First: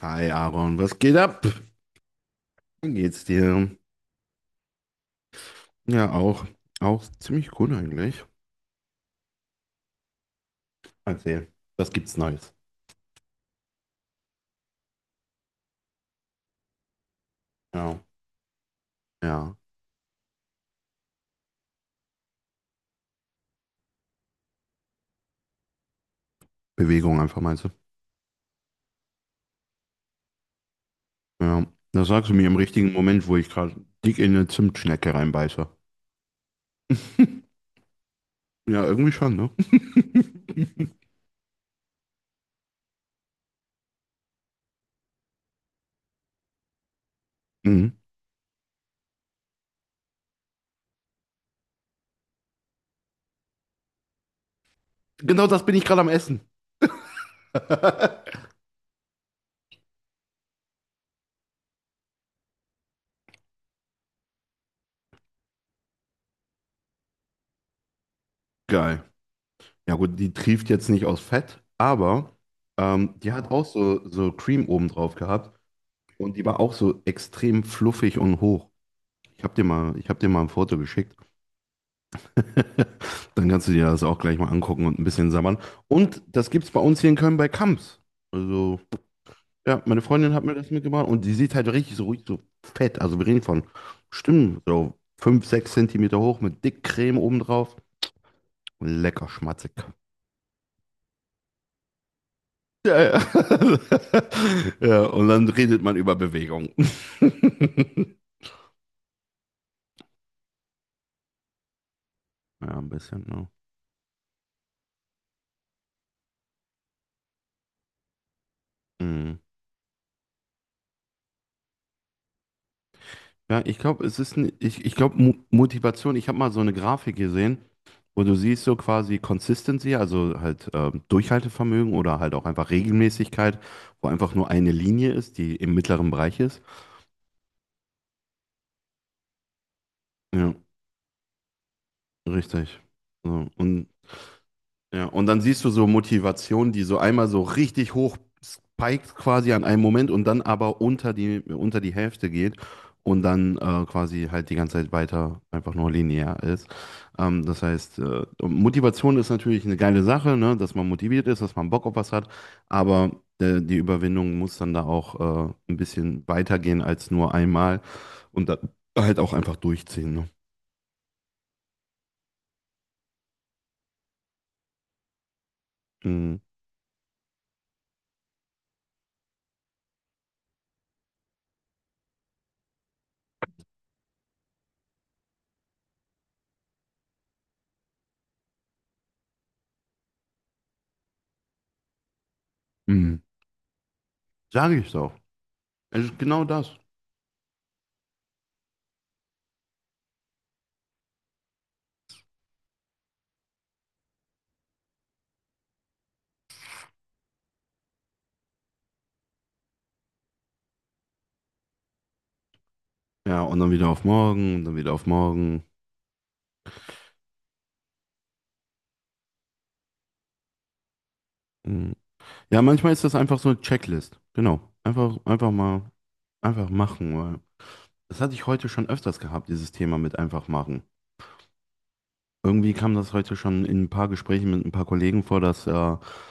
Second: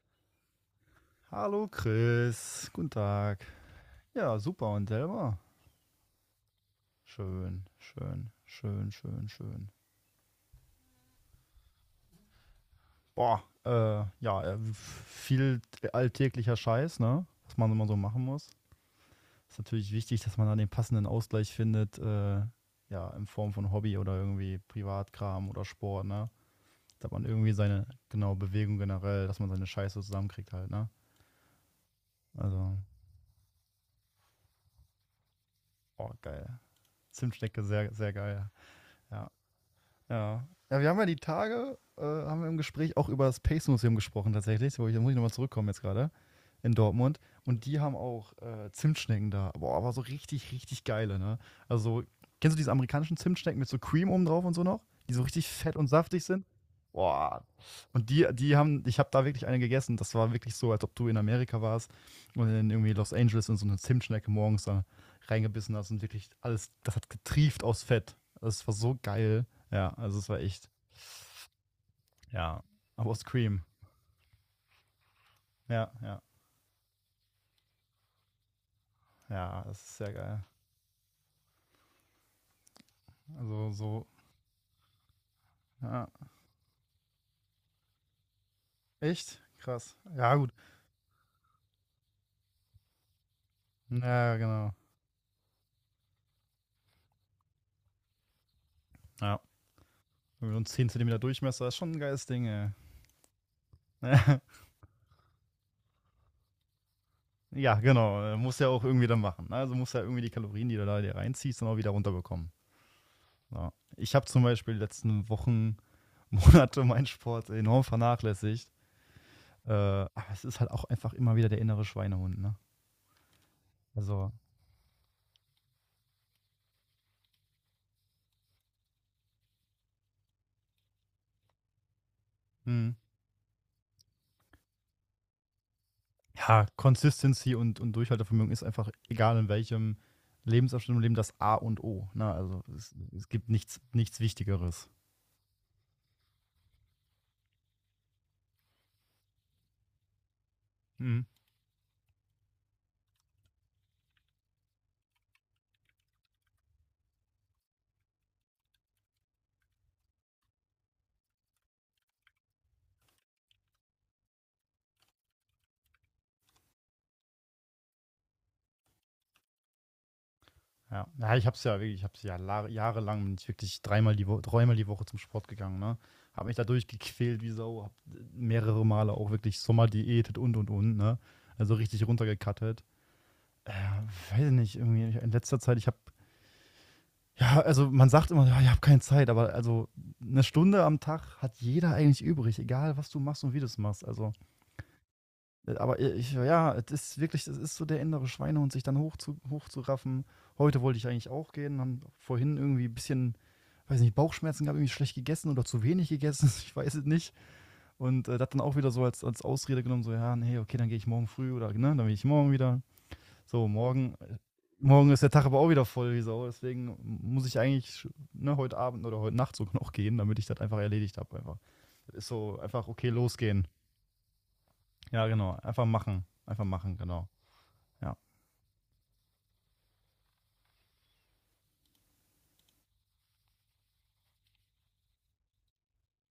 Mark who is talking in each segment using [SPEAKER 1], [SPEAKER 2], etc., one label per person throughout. [SPEAKER 1] Hi Aaron, was geht ab?
[SPEAKER 2] Hallo Chris, guten
[SPEAKER 1] Wie geht's
[SPEAKER 2] Tag.
[SPEAKER 1] dir?
[SPEAKER 2] Ja, super und selber?
[SPEAKER 1] Ja, auch. Auch ziemlich
[SPEAKER 2] Schön,
[SPEAKER 1] gut eigentlich.
[SPEAKER 2] schön, schön, schön, schön.
[SPEAKER 1] Erzähl. Was gibt's Neues?
[SPEAKER 2] Boah, ja, viel alltäglicher Scheiß, ne? Was man immer so
[SPEAKER 1] Ja.
[SPEAKER 2] machen muss.
[SPEAKER 1] Ja.
[SPEAKER 2] Ist natürlich wichtig, dass man da den passenden Ausgleich findet, ja, in Form von Hobby oder irgendwie Privatkram oder Sport, ne? Dass
[SPEAKER 1] Bewegung
[SPEAKER 2] man
[SPEAKER 1] einfach
[SPEAKER 2] irgendwie
[SPEAKER 1] meinst du?
[SPEAKER 2] seine, genau, Bewegung generell, dass man seine Scheiße zusammenkriegt halt, ne?
[SPEAKER 1] Ja. Das sagst du mir im
[SPEAKER 2] Also,
[SPEAKER 1] richtigen Moment, wo ich gerade dick in eine Zimtschnecke reinbeiße.
[SPEAKER 2] oh, geil. Zimtschnecke, sehr, sehr geil.
[SPEAKER 1] Ja, irgendwie
[SPEAKER 2] Ja.
[SPEAKER 1] schon, ne?
[SPEAKER 2] Ja. Ja, wir haben ja die Tage, haben wir im Gespräch auch über das Pace Museum gesprochen tatsächlich, wo ich, da muss ich nochmal zurückkommen jetzt gerade in Dortmund. Und die haben
[SPEAKER 1] Mhm.
[SPEAKER 2] auch Zimtschnecken da. Boah, aber so richtig, richtig geile, ne? Also, kennst du diese amerikanischen Zimtschnecken mit so Cream oben drauf und so noch? Die so
[SPEAKER 1] Genau
[SPEAKER 2] richtig
[SPEAKER 1] das bin
[SPEAKER 2] fett
[SPEAKER 1] ich
[SPEAKER 2] und
[SPEAKER 1] gerade am
[SPEAKER 2] saftig
[SPEAKER 1] Essen.
[SPEAKER 2] sind? Boah. Und die, die haben, ich habe da wirklich eine gegessen. Das war wirklich so, als ob du in Amerika warst und in irgendwie Los Angeles und so eine Zimtschnecke morgens da reingebissen hast und wirklich alles, das hat getrieft aus Fett. Das war so
[SPEAKER 1] Geil.
[SPEAKER 2] geil. Ja,
[SPEAKER 1] Ja
[SPEAKER 2] also
[SPEAKER 1] gut,
[SPEAKER 2] es
[SPEAKER 1] die
[SPEAKER 2] war
[SPEAKER 1] trieft
[SPEAKER 2] echt,
[SPEAKER 1] jetzt nicht aus Fett, aber
[SPEAKER 2] ja. Aber aus
[SPEAKER 1] die hat
[SPEAKER 2] Cream.
[SPEAKER 1] auch so, so Cream oben drauf gehabt
[SPEAKER 2] Ja, ja,
[SPEAKER 1] und die war auch so extrem fluffig und hoch. Ich habe dir
[SPEAKER 2] ja, das ist
[SPEAKER 1] mal, ich
[SPEAKER 2] sehr
[SPEAKER 1] hab dir mal
[SPEAKER 2] geil.
[SPEAKER 1] ein Foto geschickt. Dann kannst
[SPEAKER 2] Also
[SPEAKER 1] du dir das
[SPEAKER 2] so,
[SPEAKER 1] auch gleich mal angucken und ein bisschen sabbern. Und
[SPEAKER 2] ja.
[SPEAKER 1] das gibt's bei uns hier in Köln bei Kamps. Also,
[SPEAKER 2] Echt?
[SPEAKER 1] ja,
[SPEAKER 2] Krass.
[SPEAKER 1] meine Freundin
[SPEAKER 2] Ja,
[SPEAKER 1] hat
[SPEAKER 2] gut.
[SPEAKER 1] mir das mitgebracht und die sieht halt richtig so fett. Also wir reden von
[SPEAKER 2] Ja,
[SPEAKER 1] bestimmt
[SPEAKER 2] genau.
[SPEAKER 1] so 5, 6 Zentimeter hoch mit Dickcreme obendrauf. Lecker
[SPEAKER 2] Ja.
[SPEAKER 1] schmatzig.
[SPEAKER 2] Und 10 Zentimeter Durchmesser ist schon ein geiles Ding, ey.
[SPEAKER 1] Ja, ja. Ja, und dann redet man über Bewegung.
[SPEAKER 2] Ja, genau. Muss ja auch irgendwie dann machen, ne? Also muss ja irgendwie die Kalorien, die du da dir reinziehst, dann auch wieder runterbekommen.
[SPEAKER 1] Ja, ein bisschen, ne?
[SPEAKER 2] Ja. Ich habe zum Beispiel die letzten Wochen, Monate meinen Sport enorm vernachlässigt.
[SPEAKER 1] Mhm.
[SPEAKER 2] Aber es ist halt auch einfach immer wieder der innere Schweinehund, ne?
[SPEAKER 1] Ja, ich glaube, es
[SPEAKER 2] Also,
[SPEAKER 1] ist, n- ich glaube, Mo Motivation, ich habe mal so eine Grafik gesehen, wo du siehst so quasi Consistency, also halt Durchhaltevermögen oder halt auch einfach
[SPEAKER 2] mh.
[SPEAKER 1] Regelmäßigkeit, wo einfach nur eine Linie ist, die im mittleren Bereich ist.
[SPEAKER 2] Ja, Consistency und Durchhaltevermögen ist einfach, egal in welchem
[SPEAKER 1] Ja,
[SPEAKER 2] Lebensabschnitt im Leben, das A und O. Ne? Also
[SPEAKER 1] richtig.
[SPEAKER 2] es
[SPEAKER 1] So,
[SPEAKER 2] gibt nichts,
[SPEAKER 1] und
[SPEAKER 2] nichts Wichtigeres.
[SPEAKER 1] Ja, und dann siehst du so Motivationen, die so einmal so richtig hoch spiked quasi an einem Moment und dann aber unter
[SPEAKER 2] Mhm.
[SPEAKER 1] die, unter die Hälfte geht und dann quasi halt die ganze Zeit weiter einfach nur linear ist. Das heißt, Motivation ist natürlich eine geile Sache, ne, dass man motiviert ist, dass man Bock auf was hat, aber die Überwindung muss dann da auch ein bisschen weitergehen als nur einmal und dann halt auch einfach durchziehen. Ne?
[SPEAKER 2] Ja, ja, ich habe es ja wirklich, ich habe es ja jahrelang, bin ich wirklich dreimal die Woche zum Sport gegangen. Ne?
[SPEAKER 1] Mhm.
[SPEAKER 2] Habe mich dadurch gequält wie Sau, habe mehrere Male auch wirklich Sommer diätet und und. Ne? Also richtig runtergekattet. Äh, Weiß ich nicht, irgendwie in letzter Zeit, ich habe ja, also man sagt immer, ja, ich habe keine Zeit, aber also eine Stunde am Tag hat jeder eigentlich übrig, egal was
[SPEAKER 1] Mhm.
[SPEAKER 2] du machst und wie du es machst. Also,
[SPEAKER 1] Sage ich doch.
[SPEAKER 2] aber
[SPEAKER 1] Es ist genau das.
[SPEAKER 2] ja, es ist so der innere Schweinehund, sich dann hochzuraffen. Heute wollte ich eigentlich auch gehen, haben vorhin irgendwie ein bisschen, weiß nicht, Bauchschmerzen gehabt, irgendwie schlecht gegessen oder zu wenig gegessen, ich weiß es nicht. Und das dann auch wieder so als Ausrede genommen, so, ja, nee, okay, dann gehe ich morgen früh oder, ne, dann gehe ich morgen wieder.
[SPEAKER 1] Ja, und
[SPEAKER 2] So,
[SPEAKER 1] dann wieder auf morgen, und dann wieder auf
[SPEAKER 2] Morgen ist der Tag aber
[SPEAKER 1] morgen.
[SPEAKER 2] auch wieder voll wie Sau. Deswegen muss ich eigentlich, ne, heute Abend oder heute Nacht sogar noch gehen, damit ich das einfach erledigt habe. Einfach.
[SPEAKER 1] Mhm.
[SPEAKER 2] Das ist so
[SPEAKER 1] Ja,
[SPEAKER 2] einfach,
[SPEAKER 1] manchmal ist
[SPEAKER 2] okay,
[SPEAKER 1] das einfach so eine
[SPEAKER 2] losgehen.
[SPEAKER 1] Checklist. Genau. Einfach,
[SPEAKER 2] Ja,
[SPEAKER 1] einfach
[SPEAKER 2] genau. Einfach
[SPEAKER 1] mal,
[SPEAKER 2] machen. Einfach
[SPEAKER 1] einfach
[SPEAKER 2] machen,
[SPEAKER 1] machen,
[SPEAKER 2] genau.
[SPEAKER 1] weil
[SPEAKER 2] Ja.
[SPEAKER 1] das hatte ich heute schon öfters gehabt, dieses Thema mit einfach machen. Irgendwie kam das heute schon in ein paar Gesprächen mit ein paar Kollegen vor, dass, ja,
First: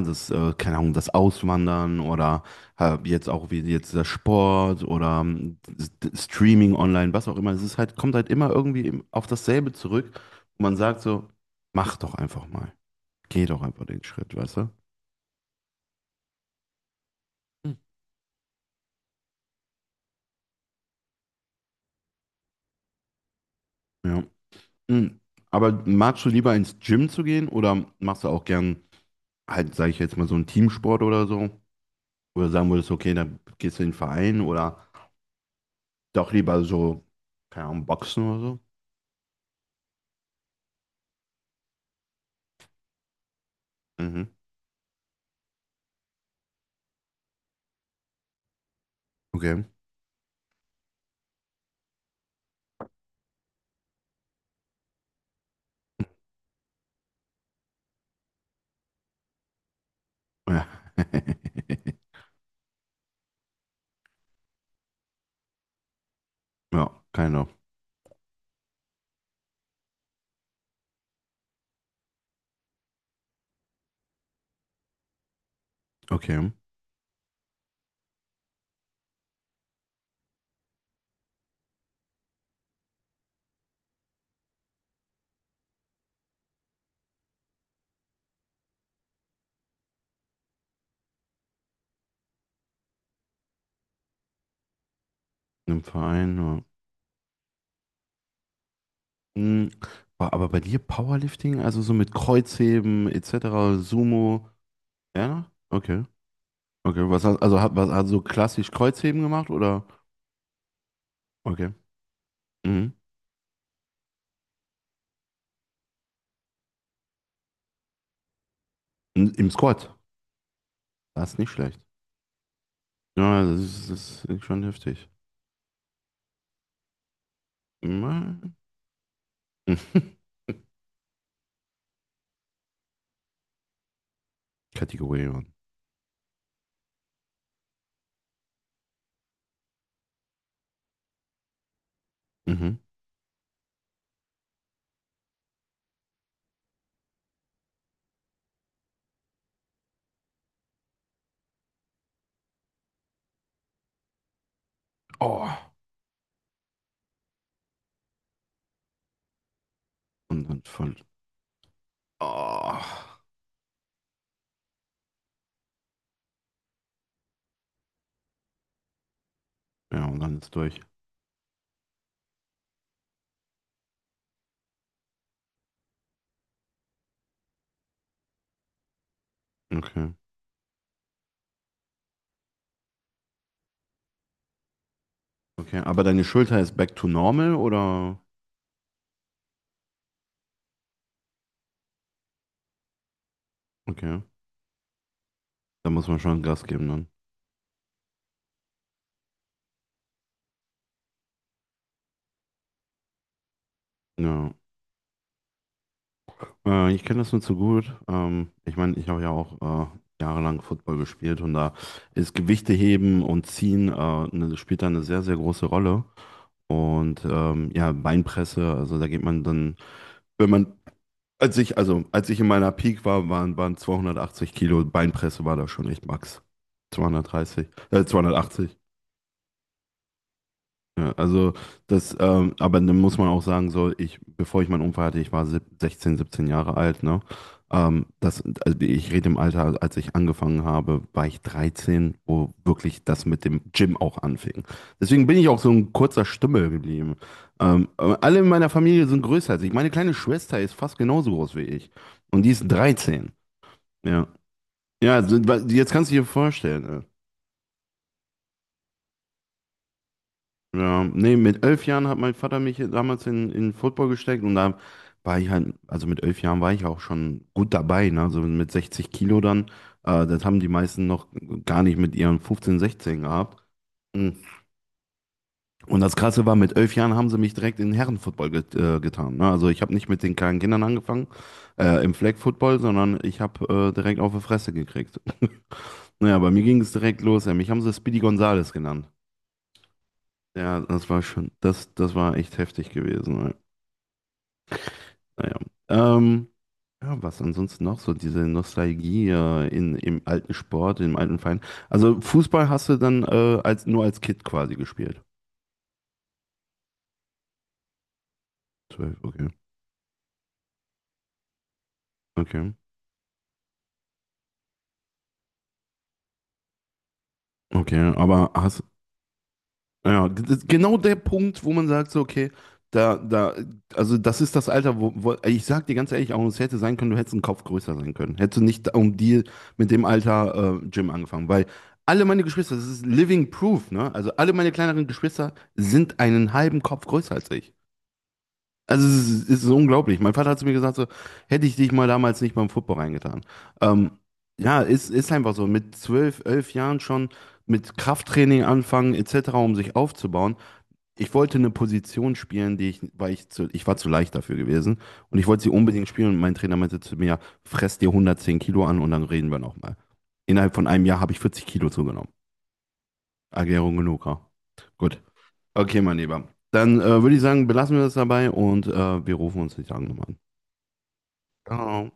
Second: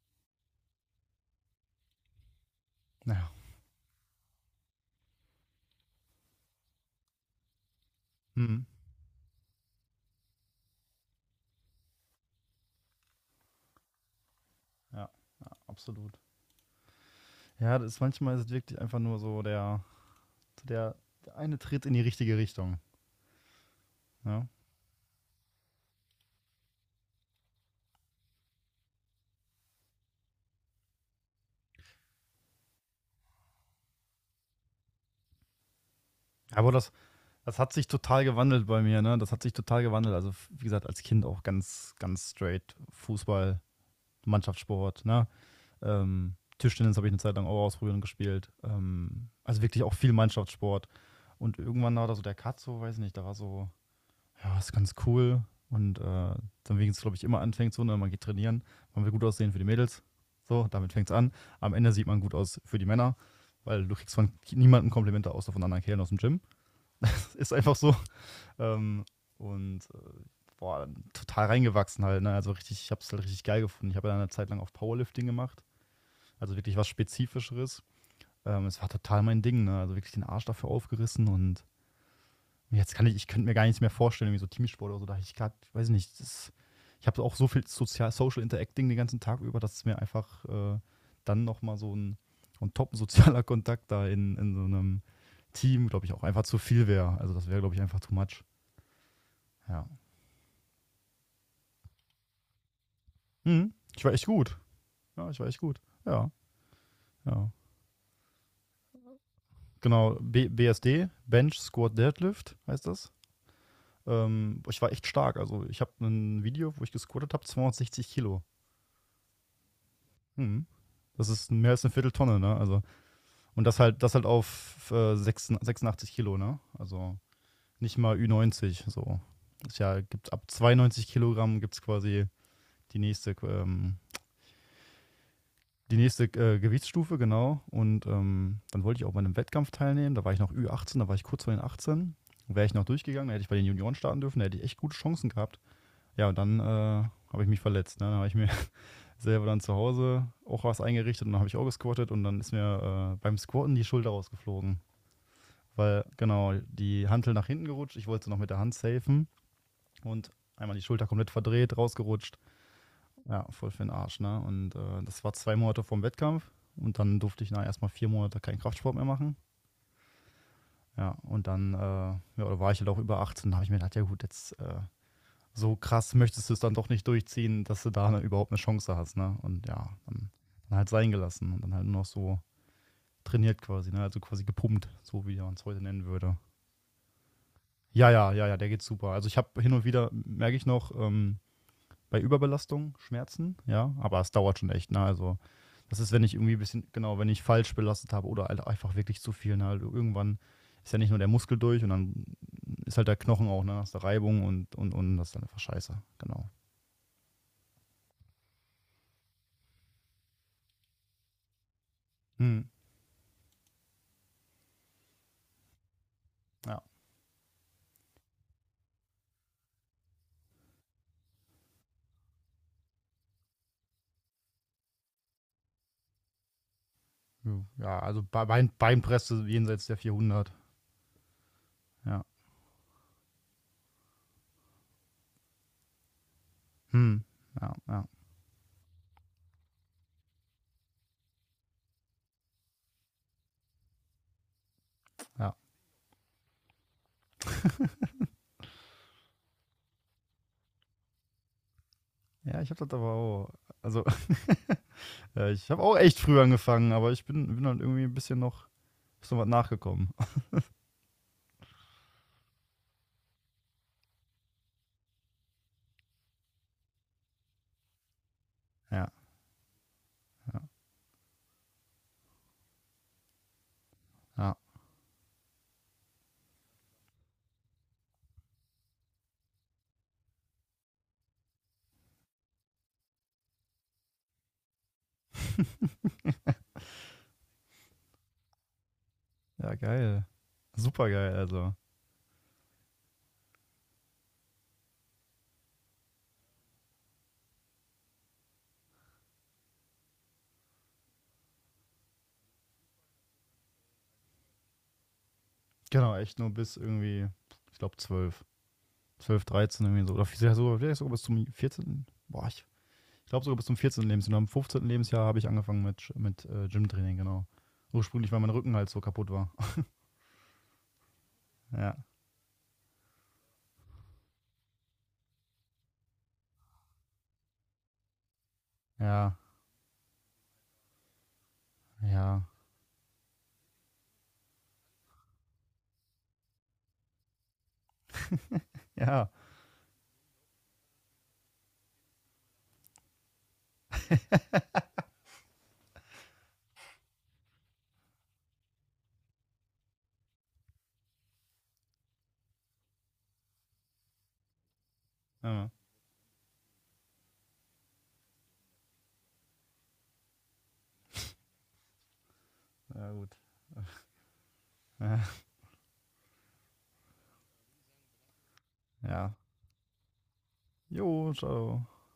[SPEAKER 1] das, keine Ahnung, das Auswandern oder jetzt
[SPEAKER 2] Naja.
[SPEAKER 1] auch wie jetzt der Sport oder Streaming online, was auch immer. Es ist halt, kommt halt immer
[SPEAKER 2] Mhm.
[SPEAKER 1] irgendwie auf dasselbe zurück. Und man sagt so, mach doch einfach mal. Geh doch einfach den Schritt, weißt du?
[SPEAKER 2] Ja, absolut.
[SPEAKER 1] Hm.
[SPEAKER 2] Ja, manchmal ist es wirklich einfach nur so der, der eine Tritt in die richtige Richtung.
[SPEAKER 1] Ja.
[SPEAKER 2] Ja.
[SPEAKER 1] Hm. Aber magst du lieber ins Gym zu gehen oder machst du auch gern halt, sage ich jetzt mal, so einen Teamsport oder so? Oder sagen würdest, okay, dann gehst du in den Verein oder doch lieber
[SPEAKER 2] Aber das,
[SPEAKER 1] so,
[SPEAKER 2] das
[SPEAKER 1] keine
[SPEAKER 2] hat
[SPEAKER 1] Ahnung,
[SPEAKER 2] sich
[SPEAKER 1] Boxen
[SPEAKER 2] total
[SPEAKER 1] oder so?
[SPEAKER 2] gewandelt bei mir, ne? Das hat sich total gewandelt. Also, wie gesagt, als Kind auch ganz, ganz straight Fußball,
[SPEAKER 1] Mhm.
[SPEAKER 2] Mannschaftssport, ne? Tischtennis habe ich eine Zeit lang auch ausprobiert und gespielt. Also
[SPEAKER 1] Okay.
[SPEAKER 2] wirklich auch viel Mannschaftssport. Und irgendwann war da so der Katzo, weiß nicht, da war so, ja, ist ganz cool. Und dann wegen es, glaube ich, immer anfängt so, ne, man geht trainieren, man will gut aussehen für die Mädels.
[SPEAKER 1] Ja.
[SPEAKER 2] So, damit fängt es an. Am Ende sieht man gut aus für die Männer, weil du kriegst von niemandem Komplimente außer von anderen Kerlen aus dem Gym.
[SPEAKER 1] Ja, keiner.
[SPEAKER 2] Ist einfach so. Ähm, und boah, total reingewachsen halt, ne? Also richtig, ich habe es halt richtig geil gefunden. Ich habe ja eine Zeit lang auf Powerlifting gemacht.
[SPEAKER 1] Okay.
[SPEAKER 2] Also wirklich was Spezifischeres. Es war total mein Ding, ne? Also wirklich den Arsch dafür aufgerissen und jetzt kann ich, könnte mir gar nichts mehr vorstellen, wie so Teamsport oder so. Da ich grad, weiß nicht, ich habe auch so viel Social Interacting den ganzen Tag über, dass es mir einfach dann nochmal so und top sozialer Kontakt da in so einem
[SPEAKER 1] Im
[SPEAKER 2] Team, glaube ich, auch
[SPEAKER 1] Verein.
[SPEAKER 2] einfach
[SPEAKER 1] Ja.
[SPEAKER 2] zu viel wäre. Also das wäre, glaube ich, einfach too much.
[SPEAKER 1] Hm.
[SPEAKER 2] Ja.
[SPEAKER 1] Boah, aber bei dir Powerlifting, also so mit Kreuzheben
[SPEAKER 2] Mhm.
[SPEAKER 1] etc.,
[SPEAKER 2] Ich war echt
[SPEAKER 1] Sumo,
[SPEAKER 2] gut. Ja, ich war
[SPEAKER 1] ja?
[SPEAKER 2] echt gut.
[SPEAKER 1] Okay.
[SPEAKER 2] Ja,
[SPEAKER 1] Okay. Was hast,
[SPEAKER 2] ja.
[SPEAKER 1] also hat, was, hast du so klassisch Kreuzheben gemacht oder?
[SPEAKER 2] Genau, B BSD, Bench
[SPEAKER 1] Okay.
[SPEAKER 2] Squat Deadlift heißt
[SPEAKER 1] Mhm.
[SPEAKER 2] das. Ich war echt stark. Also ich habe ein Video, wo ich gesquattet habe, 260 Kilo.
[SPEAKER 1] Im Squad.
[SPEAKER 2] Hm. Das
[SPEAKER 1] Das ist nicht
[SPEAKER 2] ist mehr
[SPEAKER 1] schlecht.
[SPEAKER 2] als eine Vierteltonne, ne? Also,
[SPEAKER 1] Ja, das
[SPEAKER 2] und das
[SPEAKER 1] ist,
[SPEAKER 2] halt, das
[SPEAKER 1] das
[SPEAKER 2] halt
[SPEAKER 1] ist schon
[SPEAKER 2] auf
[SPEAKER 1] heftig.
[SPEAKER 2] 86 Kilo, ne? Also nicht mal
[SPEAKER 1] Mhm.
[SPEAKER 2] Ü90. So. Ist ja, gibt ab 92 Kilogramm gibt es quasi die nächste, ähm,
[SPEAKER 1] Kategorie.
[SPEAKER 2] die nächste Gewichtsstufe, genau. Und dann wollte ich auch bei einem Wettkampf teilnehmen. Da war ich noch Ü18, da war ich kurz vor den 18. Wäre ich
[SPEAKER 1] Mhm.
[SPEAKER 2] noch durchgegangen, dann hätte ich bei den Junioren starten dürfen, da hätte ich echt gute Chancen gehabt. Ja, und dann habe ich mich verletzt, ne? Dann habe ich mir selber dann zu Hause auch was eingerichtet und dann habe ich auch gesquattet und dann ist mir beim Squatten die Schulter rausgeflogen.
[SPEAKER 1] Oh.
[SPEAKER 2] Weil, genau, die Hantel nach hinten gerutscht, ich wollte sie noch mit der Hand safen und
[SPEAKER 1] Und dann
[SPEAKER 2] einmal die
[SPEAKER 1] voll.
[SPEAKER 2] Schulter komplett verdreht, rausgerutscht.
[SPEAKER 1] Oh.
[SPEAKER 2] Ja, voll für den Arsch, ne? Und das war 2 Monate vorm Wettkampf und dann durfte ich, na, erstmal 4 Monate keinen Kraftsport mehr machen.
[SPEAKER 1] Ja, und dann ist durch.
[SPEAKER 2] Ja, und dann ja, da war ich halt auch über 18, da habe ich mir gedacht, ja gut, jetzt so krass möchtest du es dann doch nicht durchziehen, dass du da, ne, überhaupt eine Chance hast, ne? Und ja,
[SPEAKER 1] Okay.
[SPEAKER 2] dann, dann halt sein gelassen und dann halt nur noch so trainiert quasi, ne? Also quasi gepumpt, so wie man es
[SPEAKER 1] Okay.
[SPEAKER 2] heute
[SPEAKER 1] Aber
[SPEAKER 2] nennen
[SPEAKER 1] deine
[SPEAKER 2] würde.
[SPEAKER 1] Schulter ist back to normal
[SPEAKER 2] Ja,
[SPEAKER 1] oder?
[SPEAKER 2] ja, ja, ja, der geht super. Also ich habe hin und wieder, merke ich noch, bei Überbelastung Schmerzen, ja, aber
[SPEAKER 1] Okay.
[SPEAKER 2] es dauert schon echt, ne? Also
[SPEAKER 1] Da
[SPEAKER 2] das
[SPEAKER 1] muss
[SPEAKER 2] ist,
[SPEAKER 1] man
[SPEAKER 2] wenn ich
[SPEAKER 1] schon
[SPEAKER 2] irgendwie ein
[SPEAKER 1] Gas
[SPEAKER 2] bisschen,
[SPEAKER 1] geben dann.
[SPEAKER 2] genau, wenn ich falsch belastet habe oder halt einfach wirklich zu viel, ne? Also irgendwann ist ja nicht nur der Muskel durch und dann ist halt der Knochen auch, ne? Hast du Reibung
[SPEAKER 1] Ja.
[SPEAKER 2] und das ist dann einfach scheiße, genau.
[SPEAKER 1] Ich kenne das nur zu gut. Ich meine, ich habe ja auch jahrelang Football gespielt und da ist
[SPEAKER 2] Hm,
[SPEAKER 1] Gewichte heben und ziehen ne, spielt da eine sehr, sehr große Rolle.
[SPEAKER 2] ja.
[SPEAKER 1] Und ja, Beinpresse, also da geht man dann, wenn man, also als ich in meiner Peak war, waren 280 Kilo, Beinpresse war da schon echt Max.
[SPEAKER 2] Hm,
[SPEAKER 1] 230,
[SPEAKER 2] ja, also
[SPEAKER 1] 280.
[SPEAKER 2] Beinpresse jenseits der 400.
[SPEAKER 1] Ja, also das,
[SPEAKER 2] Ja.
[SPEAKER 1] aber dann muss man auch sagen, so ich, bevor ich meinen Unfall hatte, ich war 16, 17 Jahre alt, ne?
[SPEAKER 2] Hm, ja,
[SPEAKER 1] Ähm,
[SPEAKER 2] ja,
[SPEAKER 1] das, also ich rede im Alter, als ich angefangen habe, war ich 13, wo wirklich das mit dem Gym auch anfing. Deswegen bin ich
[SPEAKER 2] ja.
[SPEAKER 1] auch so ein kurzer Stümmel geblieben. Aber alle in meiner Familie sind größer als ich. Meine kleine Schwester ist fast genauso groß wie ich. Und die
[SPEAKER 2] Ja,
[SPEAKER 1] ist
[SPEAKER 2] ich habe das aber
[SPEAKER 1] 13.
[SPEAKER 2] auch, also,
[SPEAKER 1] Ja. Ja, also,
[SPEAKER 2] ja, ich habe
[SPEAKER 1] jetzt
[SPEAKER 2] auch
[SPEAKER 1] kannst du
[SPEAKER 2] echt
[SPEAKER 1] dir
[SPEAKER 2] früh
[SPEAKER 1] vorstellen.
[SPEAKER 2] angefangen, aber ich bin dann irgendwie ein bisschen noch, ist noch was nachgekommen.
[SPEAKER 1] Ja, nee, mit 11 Jahren hat mein Vater mich damals in Football gesteckt und da war ich halt, also mit 11 Jahren war ich auch schon gut dabei, ne? So mit 60
[SPEAKER 2] Ja,
[SPEAKER 1] Kilo dann. Das haben die meisten noch gar nicht mit ihren 15, 16 gehabt. Mhm.
[SPEAKER 2] ja.
[SPEAKER 1] Und das Krasse war, mit 11 Jahren haben sie mich direkt in Herrenfootball getan. Ne? Also ich habe nicht mit den kleinen Kindern angefangen, im Flag Football, sondern ich habe direkt auf die Fresse gekriegt. Naja, bei mir ging es direkt los, ey. Mich haben sie Speedy Gonzales genannt.
[SPEAKER 2] Ja, geil.
[SPEAKER 1] Ja, das
[SPEAKER 2] Super
[SPEAKER 1] war
[SPEAKER 2] geil,
[SPEAKER 1] schon,
[SPEAKER 2] also.
[SPEAKER 1] das war echt heftig gewesen. Naja. Ähm, ja, was ansonsten noch so, diese Nostalgie im alten Sport, im alten Verein. Also Fußball hast du dann nur als Kind quasi gespielt.
[SPEAKER 2] Genau, echt nur bis irgendwie, ich glaube, 12,
[SPEAKER 1] 12,
[SPEAKER 2] 12,
[SPEAKER 1] okay.
[SPEAKER 2] 13 irgendwie so. Oder vielleicht sogar bis zum 14. Boah, ich,
[SPEAKER 1] Okay.
[SPEAKER 2] ich glaube sogar bis zum 14. Lebensjahr. Und am 15. Lebensjahr habe ich angefangen mit Gymtraining, genau.
[SPEAKER 1] Okay,
[SPEAKER 2] Ursprünglich, weil mein
[SPEAKER 1] aber
[SPEAKER 2] Rücken
[SPEAKER 1] hast
[SPEAKER 2] halt so kaputt war.
[SPEAKER 1] Das genau der Punkt, wo man
[SPEAKER 2] Ja,
[SPEAKER 1] sagt, so, okay, da, also das ist das Alter, wo ich sag dir ganz ehrlich, auch es hätte sein können, du hättest einen Kopf größer sein können. Hättest du nicht um
[SPEAKER 2] ja,
[SPEAKER 1] die mit dem Alter Gym angefangen, weil alle
[SPEAKER 2] ja,
[SPEAKER 1] meine Geschwister, das ist living proof, ne? Also alle meine kleineren Geschwister sind einen halben Kopf größer als ich. Also es
[SPEAKER 2] ja.
[SPEAKER 1] ist, es ist unglaublich. Mein Vater hat zu mir gesagt, so, hätte ich dich mal damals nicht beim Football reingetan. Ähm, ja, ist einfach so. Mit 12, 11 Jahren schon mit Krafttraining anfangen, etc., um sich aufzubauen ich wollte eine Position spielen, die ich, weil ich zu, ich war zu leicht dafür gewesen und ich wollte sie
[SPEAKER 2] Ja,
[SPEAKER 1] unbedingt spielen und mein Trainer meinte zu mir, fress dir 110 Kilo an und dann reden wir nochmal. Innerhalb von einem Jahr habe ich 40 Kilo zugenommen.
[SPEAKER 2] ja gut.
[SPEAKER 1] Erklärung genug, ja. Gut.
[SPEAKER 2] Ja.
[SPEAKER 1] Okay, mein Lieber. Dann würde ich sagen, belassen wir das dabei und wir
[SPEAKER 2] Ja.
[SPEAKER 1] rufen uns die Tage nochmal an.
[SPEAKER 2] Jo, ciao.
[SPEAKER 1] Ciao.